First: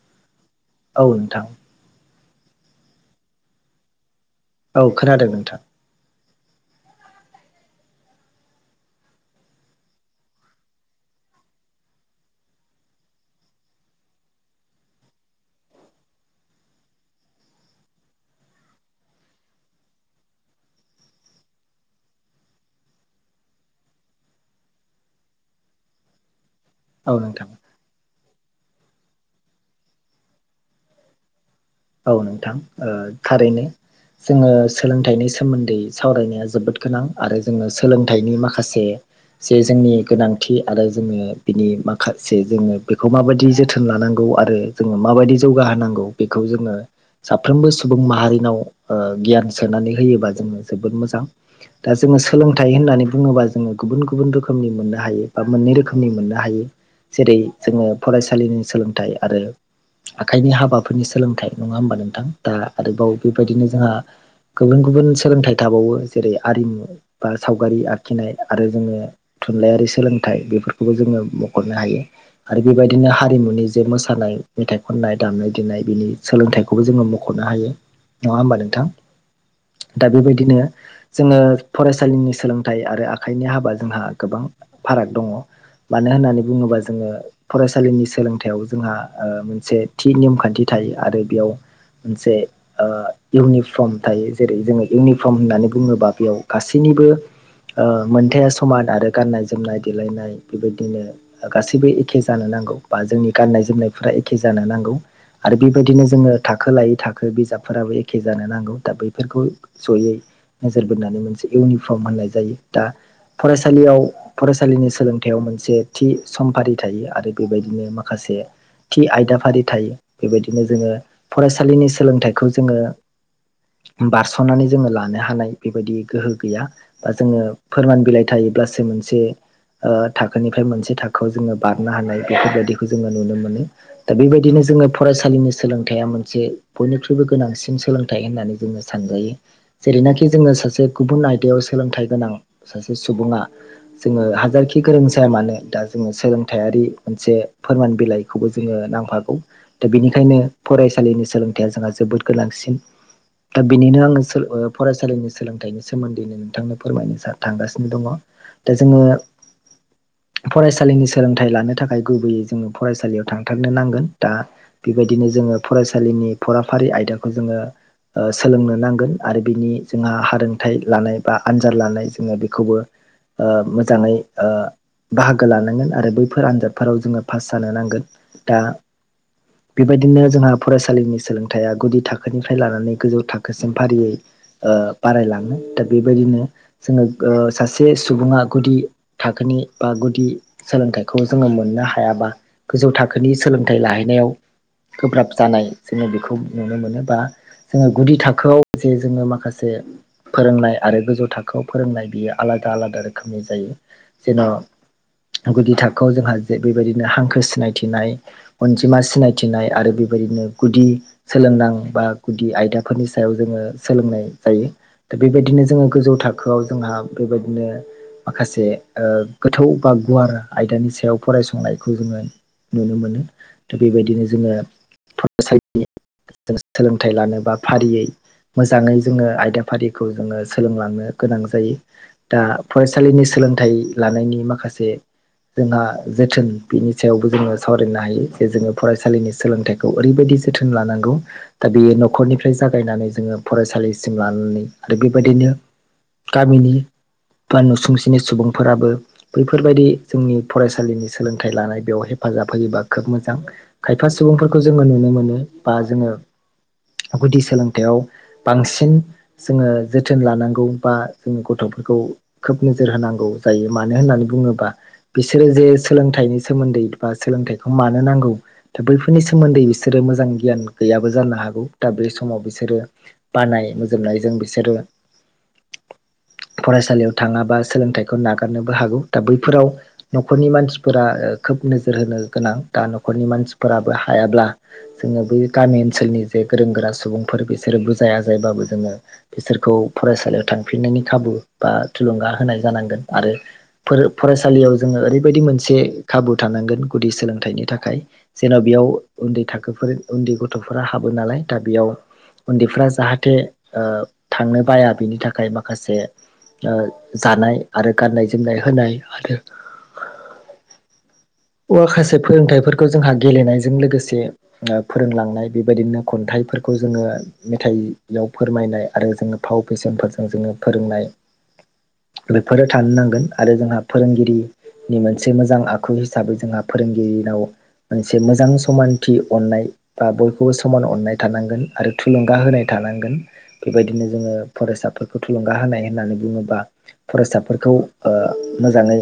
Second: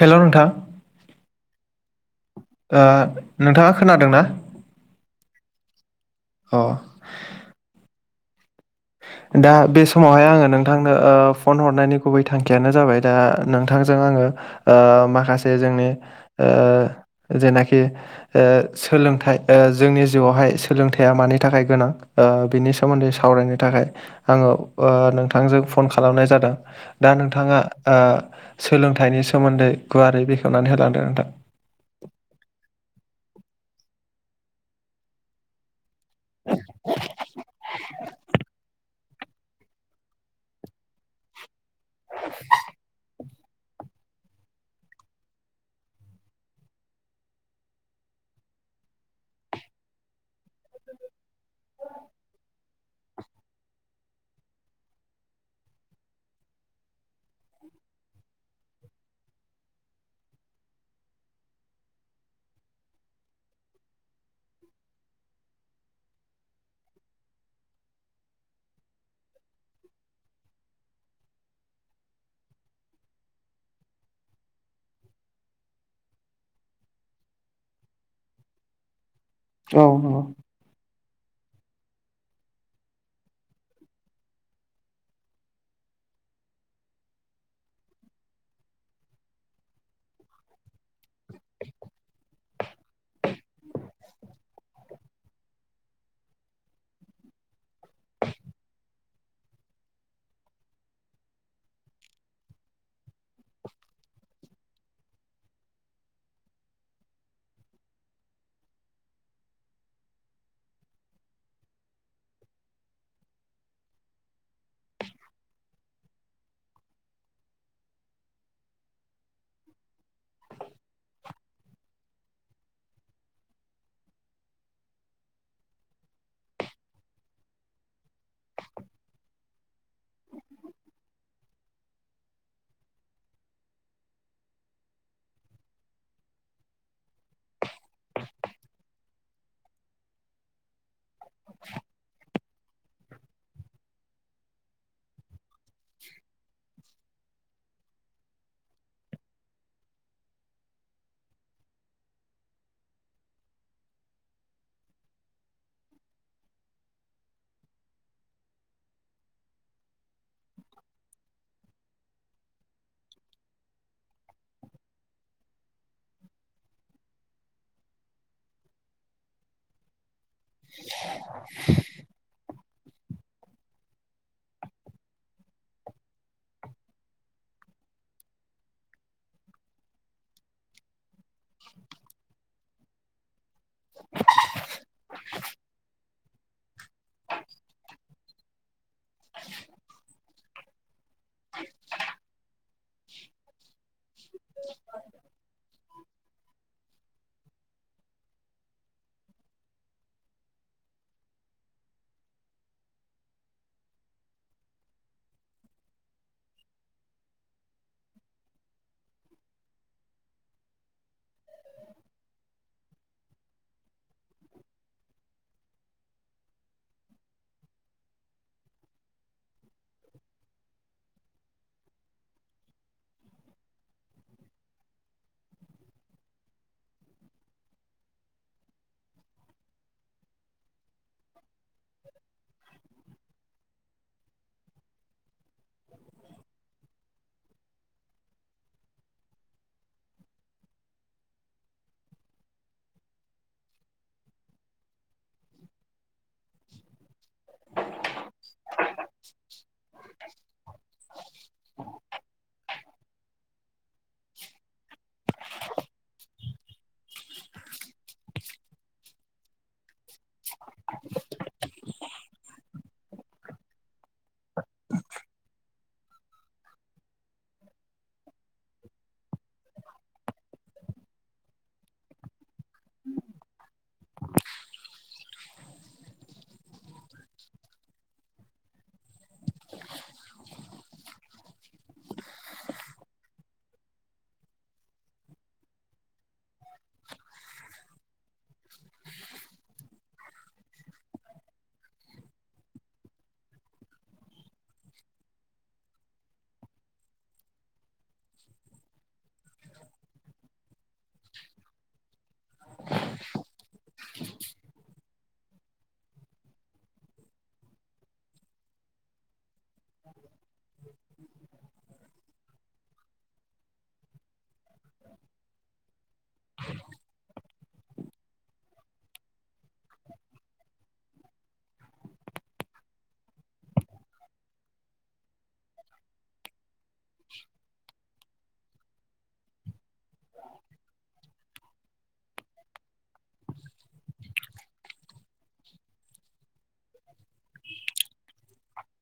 Hello नोंथा औ नोंथां ओ नोंथाङा खोनादों ना? औ खोनादों नोंथां। अ दा बे समावहाय आङो नोंथांनो ओ फन हरनायनि गुबै थांखियानो जाबाय दा नोंथांजों आङो ओ माखासे जोंनि ओ जेनाखि ओ सोलोंथाइ ओ जोंनि जिउआवहाय सोलोंथाइया मानि थाखाय गोनां ओ बिनि सोमोन्दै सावरायनो थाखाय आङो ओ नोंथांजों फन खालामनाय जादों औ दा नोंथां नोंथाङा सोलोंथाइनि सोमोन्दै गुवारै बेखेवनानै होलांदों नोंथां। औ नोंथां थारैनो जोङो सोलोंथाइनि सोमोन्दै सावरायनाया जोबोद गोनां आरो जोङो सोलोंथाइनि माखासे जे जोंनि गोनांथि आरो जोङो बिनि माखासे जोङो बेखौ माबायदि जोथोन लानांगौ आरो जोङो माबायदि जौगाहोनांगौ बेखौ जों ओ साफ्रोमबो सुबुं माहारिनाव ओ गियान सोनानै होयोबा जोङो जोबोद मोजां दा जोङो सोलोंथाइ होननानै बुङोबा जोङो गुबुन गुबुन रोखोमनि मोननो हायो बा मोननै रोखोमनि मोननो हायो। जेरै जोङो फरायसालिनि सोलोंथाइ आरो आखाइनि हाबाफोरनि सोलोंथाइ नङा होमबा नोंथां? दा आरोबाव बेबायदिनो जोंहा गुबुन गुबुन सोलोंथाइ थाबावो जेरै आरिमु बा सावगारि आखिनाय आरो जोङो थुनलाइयारि सोलोंथाइ बेफोरखौबो जोङो मख'नो हायो। आरो बेबायदिनो हारिमुनि जे मोसानाय मेथाइ खननाय दामनाय देनाय बिनि सोलोंथाइखौबो जोङो मख'नो हायो नङा होमबा नोंथां? औ दा नंगौ बेबायदिनो जोङो फरायसालिनि सोलोंथाइ आरो आखाइनि हाबा जोंहा गोबां फाराग दङ। मानो होननानै बुङोब्ला जोङो फरायसालिनि सोलोंथायाइयाव जोंहा ओ मोनसे थि नेमखान्थि थायो आरो बेयाव। मोनसे ओ इउनिफर्म थायो जेरै जोङो इउनिफर्म होननानै बुङोबा बेयाव गासैनिबो मोनथाया समान आरो गाननाय जोमनाय देलायनाय बेबायदिनो गासैबो एखे जानो नांगौ बा जोंनि गाननाय जोमनायफोरा एखे जानो नांगौ। आरो बेबायदिनो जोङो थाखो लायै थाखो बिजाबफोराबो एखे जानो नांगौ दा बैफोरखौ जयै। नोजोर बोनानै मोनसे इउनिफर्म होननाय जायो दा फरायसालियाव फरायसालिनि सोलोंथायाइयाव मोनसे थि समफारि थायो आरो बेबायदिनो माखासे थि आयदाफारि थायो बेबायदिनो जोङो फरायसालिनि सोलोंथाइखौ जोङो बारस'नानै जोङो लानो हानाय बेबायदि गोहो गैया। बा जोङो फोरमान बिलाइ थायोब्लासो मोनसे ओ थाखोनिफ्राय मोनसे थाखो खौ जोङो बारनो हानाय बेफोरबायदिखौ जोङो नुनो मोनो दा बेबायदिनो जोङो फरायसालिनि सोलोंथाइया मोनसे बयनिख्रुइबो गोनांसिन सोलोंथाइ होननानै जोङो सानजायो। जेरैनाखि जोङो सासे गुबुन आयदायाव सोलोंथाइ गोनां सासे सुबुङा जोङो हाजारखि गोरों जाया मानो दा जोङो सोलोंथायारि मोनसे फोरमान बिलाइखौबो जोङो नांफागौ। दा बेनिखायनो फरायसालिनि सोलोंथाइया जोंहा जोबोद गोनांसिन। दा बेनिनो आङो सोल फरायसालिनि सोलोंथाइनि सोमोन्दैनो नोंथांनो फोरमायनो सा थांगासिनो दङ दा जोङो फरायसालिनि सोलोंथाइ लानो थाखाय गुबैयै जोङो फरायसालियाव थांथारनो नांगोन दा बेबायदिनो जोङो फरायसालिनि फराफारि आयदाखौ जोङो ओ सोलोंनो नांगोन आरो बिनि जोंहा हारोंथाइ लानाय बा आनजाद लानाय जोङो बेखौबो ओ मोजाङै ओ बाहागो लानांगोन आरो बैफोर आनजादफोराव जोङो पास जानो नांगोन दा बेबायदिनो जोंहा फरायसालिनि सोलोंथाइया गुदि थाखोनिफ्राय लानानै गोजौ थाखोसिम फारियै ओ बारायलाङो दा बेबायदिनो जोङो ओ सासे सुबुङा गुदि थाखोनि बा गुदि सोलोंथाइखौ जोङो मोननो हायाबा गोजौ थाखोनि सोलोंथाइ लाहैनायाव गोब्राब जानाय जोङो बेखौ नुनो मोनो बा जोङो गुदि थाखोआव जे जोङो माखासे फोरोंनाय आरो गोजौ थाखोआव फोरोंनाय बियो आलादा आलादा रोखोमनि जायो जेन' गुदि थाखोआव जोंहा जे बेबायदिनो हांखो सिनायथिनाय अनजिमा सिनाय थिनाय आरो बेबायदिनो गुदि सोलोंनां बा गुदि आयदाफोरनि सायाव जोङो सोलोंनाय जायो। दा बेबायदिनो जोङो गोजौ थाखोआव जोंहा बेबायदिनो माखासे ओ गोथौ बा गुवार आयदानि सायाव फरायसंनायखौ जोङो नुनो मोनो दा बेबायदिनो जोङो फरायसालिनि जों सोलोंथाइ लानो बा फारियै मोजाङै जोङो आयदा फारिखौ जोङो सोलोंलांनो गोनां जायो दा फरायसालिनि सोलोंथाइ लानायनि माखासे जोंहा जोथोन बिनि सायावबो जोङो सावरायनो हायो जे जोङो फराय सालिनि सोलोंथाइखौ ओरैबायदि जोथोन लानांगौ। दा बेयो न'खरनिफ्राय जागायनानै जोङो फरायसालिसिम लानानै आरो बेबायदिनो गामिनि बा नुसुंसेनि सुबुंफोराबो। बैफोरबायदि जोंनि फरायसालिनि सोलोंथाइ लानाय बेयाव हेफाजाब होयोबा खोब मोजां। खायफा सुबुंफोरखौ जोङो नुनो मोनो बा जोङो गुदि सोलोंथायाइयाव बांसिन जोङो जोथोन लानांगौ बा जोंनि गथ'फोरखौ खोब नोजोर होनांगौ जायो मानो होननानै बुङोबा बिसोरो जे सोलोंथाइनि सोमोन्दै बा सोलोंथाइखौ मानो नांगौ। दा बैफोरनि सोमोन्दै बिसोरो मोजां गियान गैयाबो जानो हागौ दा बे समाव बिसोरो बानाय मोजोमनायजों बिसोरो [inaudible] फरायसालियाव थाङाबा सोलोंथाइखौ नागारनोबो हागौ दा बैफोराव न'खरनि मानसिफोरा खोब नोजोर होनो गोनां दा न'खरनि मानसिफोराबो हायाब्ला जोङो बै गामि ओनसोलनि जे गोरों गोरा सुबुंफोर बिसोरो बुजाया जायबाबो जोङो बिसोरखौ फरायसालियाव थांफिननायनि खाबु बा थुलुंगा होनाय जानांगोन आरो फोरो फरायसालियाव जोङो ओरैबायदि मोनसे खाबु थानांगोन गुदि सोलोंथाइनि थाखाय जेन' बेयाव उन्दै थाखोफोर उन्दै गथ'फोरा हाबो नालाय दा बेयाव उन्दैफ्रा जाहाथे ओ थांनो बाया बिनि थाखाय माखासे जानाय आरो गाननाय जोमनाय होनाय आरो। माखासे फोरोंथाइफोरखौ जोंहा गेलेनायजों लोगोसे फोरोंलांनाय बेबायदिनो खन्थाइफोरखौ जोङो मेथाइयाव फोरमायनाय आरो जोङो फाव फेसनफोरजों जोङो फोरोंनाय। बेफोरो थानो नांगोन आरो जोंहा फोरोंगिरिनि मोनसे मोजां आखु। हिसाबै जोंहा फोरोंगिरिनाव मोनसे मोजां समानथि अननाय। बा बयखौबो समान अननाय थानांगोन आरो थुलुंगा होनाय थानांगोन। बेबायदिनो जोङो फरायसाफोरखौ थुलुंगा होनाय होननानै बुङोबा। फरायसाफोरखौ ओ मोजाङै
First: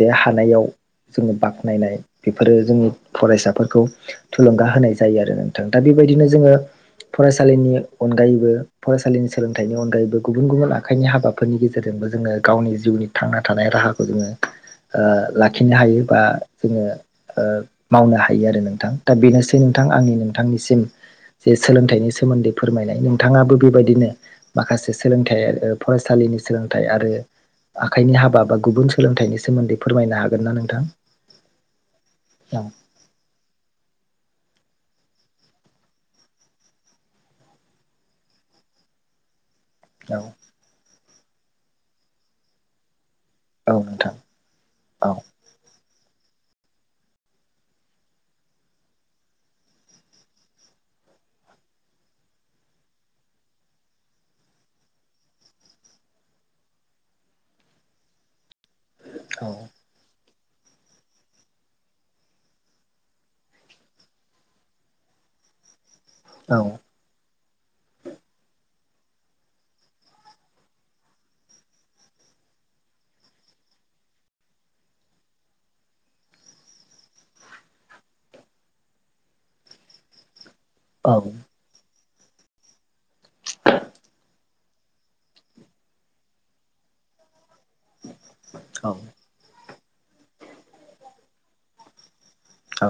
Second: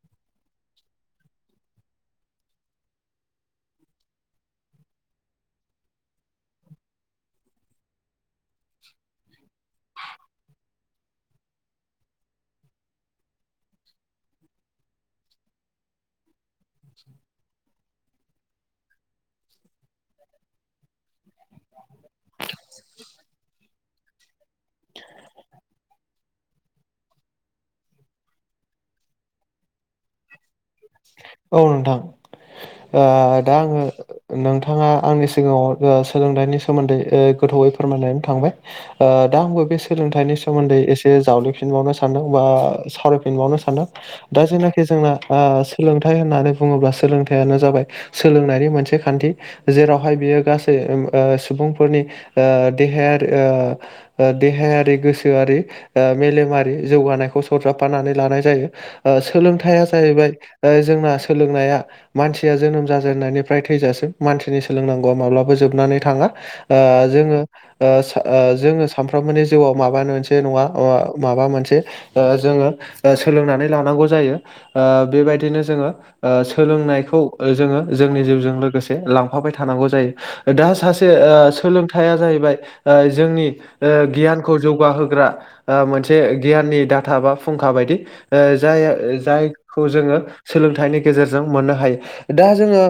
जे हानायाव जोङो बाख्नायनाय बेफोरो जोंनि फरायसाफोरखौ थुलुंगा होनाय जायो आरो नोंथां दा बेबायदिनो जोङो फरायसालिनि अनगायै फरायसालिनि सोलोंथाइनि अनगायैबो गुबुन गुबुन आ आखाइनि हाबाफोरनि गेजेरजोंबो जोङो गावनि जिउनि थांना थानाय राहाखौ जोङो ओ लाखिनो हायो बा जोङो ओ मावनो हायो आरो नोंथां। दा बेनोसै नोंथां आंनि नोंथांनिसिम। जे सोलोंथाइनि सोमोन्दै फोरमायनाय नोंथाङाबो बेबायदिनो माखासे सोलोंथाइ फरायसालिनि सोलोंथाइ आरो आखाइनि हाबा बा गुबुन सोलोंथाइनि सोमोन्दै फोरमायनो हागोन ना नोंथां। औ नोंथां। [unintelligible] ओ दा आङो नोंथाङा आंनि सिगाङाव सोलोंथाइनि सोमोन्दै ओ गोथौयै फोरमायनानै थांबाय। ओ दा आंबो बे औ सोलोंथाइनि सोमोन्दै एसे जावलिफिनबावनो सानदों बा सावरायफिनबावनो औ सानदों। नोंथां दा जेनाखि औ जोंना ओ सोलोंथाइ होननानै बुङोब्ला सोलोंथाइयानो जाबाय सोलोंनायनि मोनसे खान्थि। जेरावहाय बियो गासै ओ सुबुंफोरनि ओ देहायारि ओ ओ देहायारि गोसोआरि ओ मेलेमारि जौगानायखौ सरजाबफानानै लानाय जायो ओ औ सोलोंथाइआ जाहैबाय ओ जोंना सोलोंनाया मानसिया जोनोम जाजेननायनिफ्राय थैजासिम मानसिनि सोलोंनांगौआ माब्लाबा जोबनानै थाङा औ ओ जोङो ओ जोङो सानफ्रोमबोनि जिउआव माबा मोनसे नङा ओ माबा मोनसे ओ जोङो ओ सोलोंनानै लानांगौ जायो ओ बेबायदिनो जोङो ओ सोलोंनायखौ ओ जोङो जोंनि जिउजों लोगोसे लांफाबाय थानांगौ जायो दा सासे ओ औ सोलोंथाइया जाहैबाय ओ जोंनि ओ गियान खौ जौगा होग्रा ओ मोनसे गियाननि डाता बा फुंखा बायदि ओ जाय औ जायखौ जोङो सोलोंथाइनि गेजेरजों मोननो हायो। दा जोङो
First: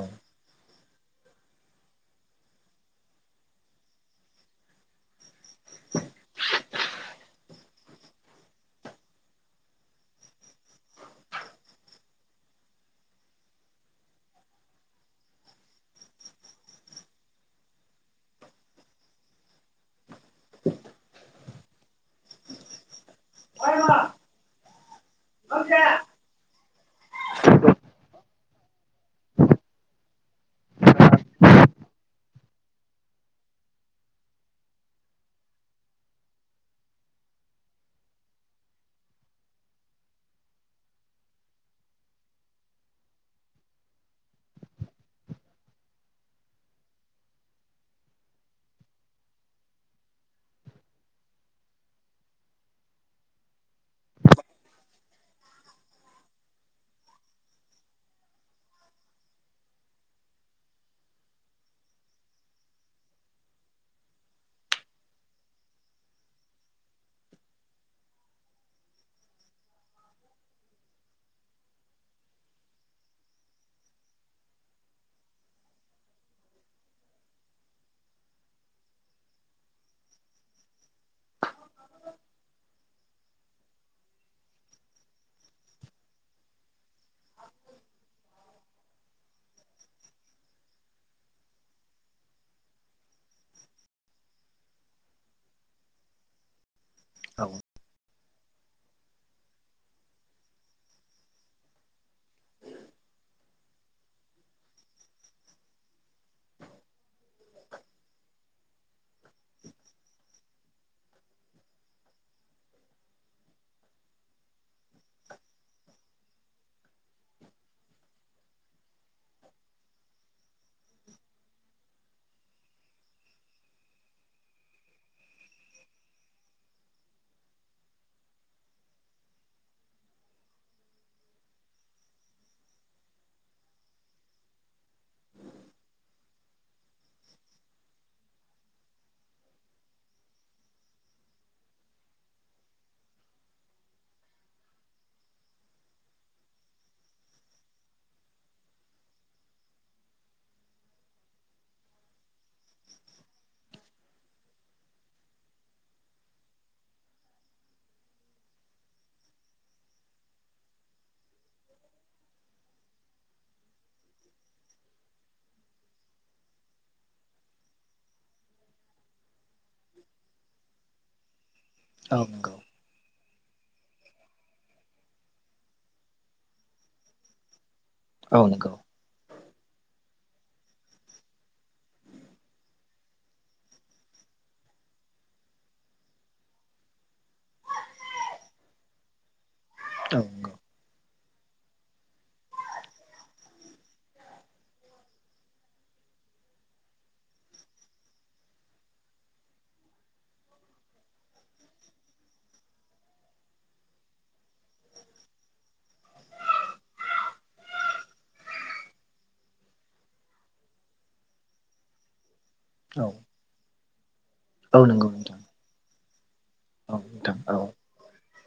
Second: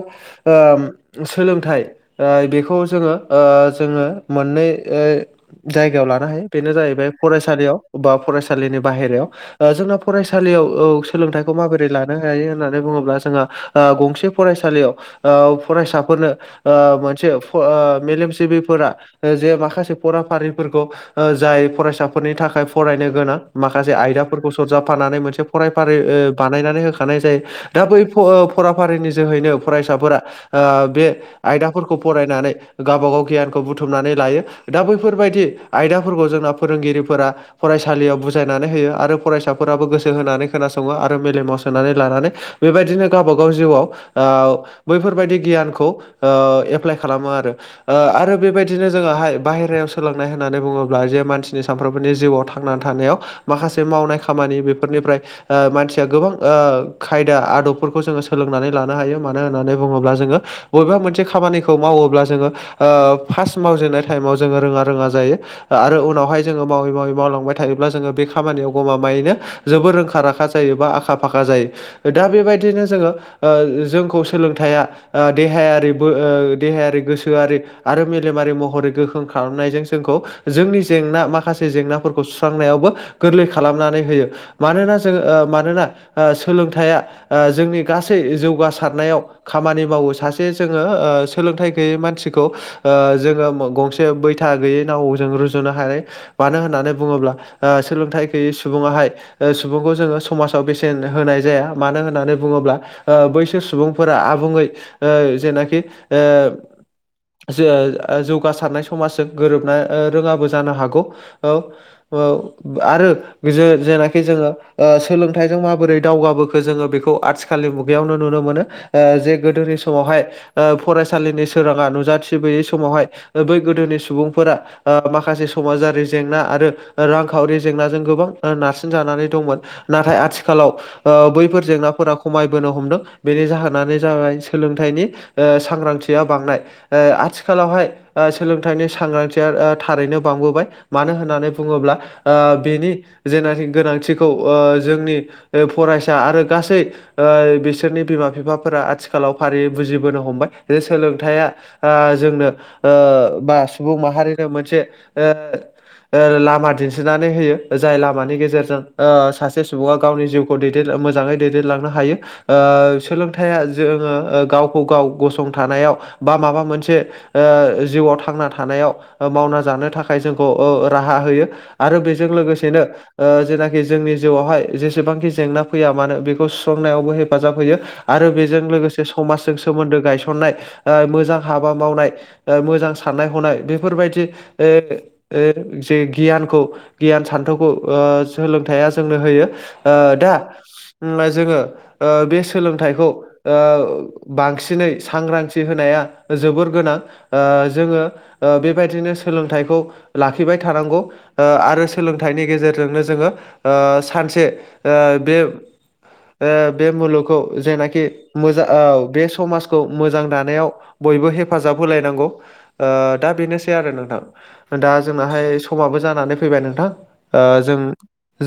ओ सोलोंथाइ ओ बेखौ जोङो ओ जोङो मोननै ओ जायगायाव लानो हायो बेनो जाहैबाय फरायसालियाव बा फरायसालिनि बाहेरायाव। ओ जोंना फरायसालियाव औ सोलोंथाइखौ माबोरै ला लानो हायो होननानै बुङोब्ला जोंहा ओ गंसे फरायसालियाव ओ फरायसाफोरनो ओ मोनसे ओ मेलेमजिबिफोरा जे माखासे फराफारिफोरखौ ओ जाय फरायसाफोरनि थाखाय फरायनो गोनां माखासे आयदाफोरखौ सरजाफानानै मोनसे फरायफारि ओ बानायनानै हो होनाय जायो दा बै फ-फराफारिनि जोहैनो फरायसाफोरा ओ बे आयदाफोरखौ फरायनानै गावबा गाव गियानखौ बुथुमनानै लायो। दा बैफोरबायदि आयदाफोरखौ जोंना फोरोंगिरिफोरा। फरायसालियाव बुजायनानै होयो आरो फरायसाफोराबो गोसो होनानै खोनासङो आरो मेलेमाव सोनानै लानानै बेबायदिनो गावब गाव जिउआव बैफोरबायदि गियानखौ एप्लाइ खालामो आरो ओ आरो बेबायदिनो जोंहाय बाहेरायाव सोलोंनाय होननानै बुङोब्ला जे मानसिनि सानफ्रोमबोनि जिउआव थां- थांनानै थानायाव माखासे मावनाय खामानि बेफोरनिफ्राय मानसिया गोबां खायदा आदबफोरखौ जोङो सोलोंनानै लानो हायो मानो होननानै बुङोब्ला जोङो बबेबा मोनसे खामानिखौ मावोब्ला जोङो फार्स्ट मावजेननाय टाइमाव जोङो रोङा रोङा जायो। आरो उनावहाय जोङो मावै मावै मावलांबाय थायोब्ला जोङो बे खामानियाव गमामायैनो जोबोर रोंखा राखा जायो बा आखा फाखा जायो। दा बेबायदिनो जोङो जोंखौ सोलोंथाइया देहायारि- देहायारि गोसोआरि आरो मेलेमारि महरै गोख्रों खालामनायजों जोंखौ जोंनि जेंना माखासे जेंनाफोरखौ सुस्रांनायावबो गोरलै खालामनानै होयो। मानोना जोङो मानोना सोलोंथाइया जोंनि गासै जौगासारनायाव खामानि मावो सासे जोङो सोलोंथाइ गैयै मानसिखौ जोङो गंसे बैथा गैयै नाव जों रुजुनो हायो मानो होननानै बुङोब्ला औ सोलोंथाय गैयै सुबुंआहाय सुबुंखौ जोङो समाजाव बे बेसेन होनाय जाया मानो होननानै बुङोब्ला बैसोर सुबुंफोरा आबुङै ओ जेनाखि ओ ज जौगासारनाय समाजजों गोरोबना रोङाबो जानो हागौ औ आरो जेनाखि जोङो सोलोंथाइजों मा- -माबोरै दावगाबोखो जोङो बेखौ आथिखालनि मुगायावनो नुनो मोनो। जे गोदोनि समावहाय फरायसालिनि सोराङा नुजाथिबोयै समावहाय बै गोदोनि सुबुंफोरा माखासे समाजारि जेंना आरो रांखावरि जेंनाजों गोबां नारसिनजानानै दंमोन। नाथाय आथि आथिखालाव बैफोर जेंनाफोरा खमायबोनो हमदों बेनि जाहोनानो जाबाय सोलोंथाइनि ओ सांग्रांथिया बांनाय आथिखालावहाय सोलोंथाइनि सांग्रांथिया थारैनो बांबोबाय मानो होननानै बुङोब्ला बेनि जेनाखि गोनांथिखौ जोंनि फरायसा आरो गासै बिसोरनि बिमा बिफाफोरा आथिखालाव फारियै बुजिबोनो हमबाय जे सोलोंथाइया जोंनो बा सुबुं माहारिनो मोनसे लामा दिन्थिनानै होयो जाय लामानि गेजेरजों सासे सुबुङा गावनि जिउखौ दैदेन मोजाङै दैदेनलांनो हायो। सोलोंथाइया जोङो गावखौ गाव गसंथानायाव बा माबा मोनसे जिउआव थांना थानायाव मावना जानो थाखाय जोंखौ राहा होयो। आरो औ बेजों नंगौ लोगोसेनो जेनाखि जोंनि जिउआवहाय जेसेबांखि जेंना फैया मानो बेखौ सुस्रांनायावबो हेफाजाब होयो आरो औ बेजों नंगौ लोगोसे समाजजों सोमोन्दो गायसननाय मोजां हाबा मावनाय मोजां साननाय हनाय बेफोरबायदि जे गियानखौ गियान सान्थौखौओ सोलोंथाइया जोंनो होयो। औ दा नंगौ जोङो ओ बे सोलोंथाइखौ ओ बांसिनै सांग्रांथि होनाया जोबोर गोनां ओ जोङो ओ बेबायदिनो सोलोंथाइखौ लाखिबाय थानांगौ ओ आरो सोलोंथाइनि गेजेरजोंनो जोङो ओ सानसे ओ बे ओ बे मुलुगखौ जेनाखि मोजां बे समाजखौ मोजां दानायाव बयबो हेफाजाब होलायनांगौ ओ औ दा बेनोसै आरो औ नोंथां दा नंगौ नोंथां जोंनाहाय समाबो जानानै फैबाय नोंथां औ ओ औ जों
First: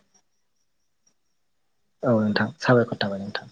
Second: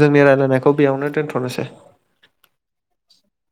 जोंनि रायजलायनायखौ बेयावनो दोनथ'नोसै। औ नोंथां साबायखर थाबाय नोंथां।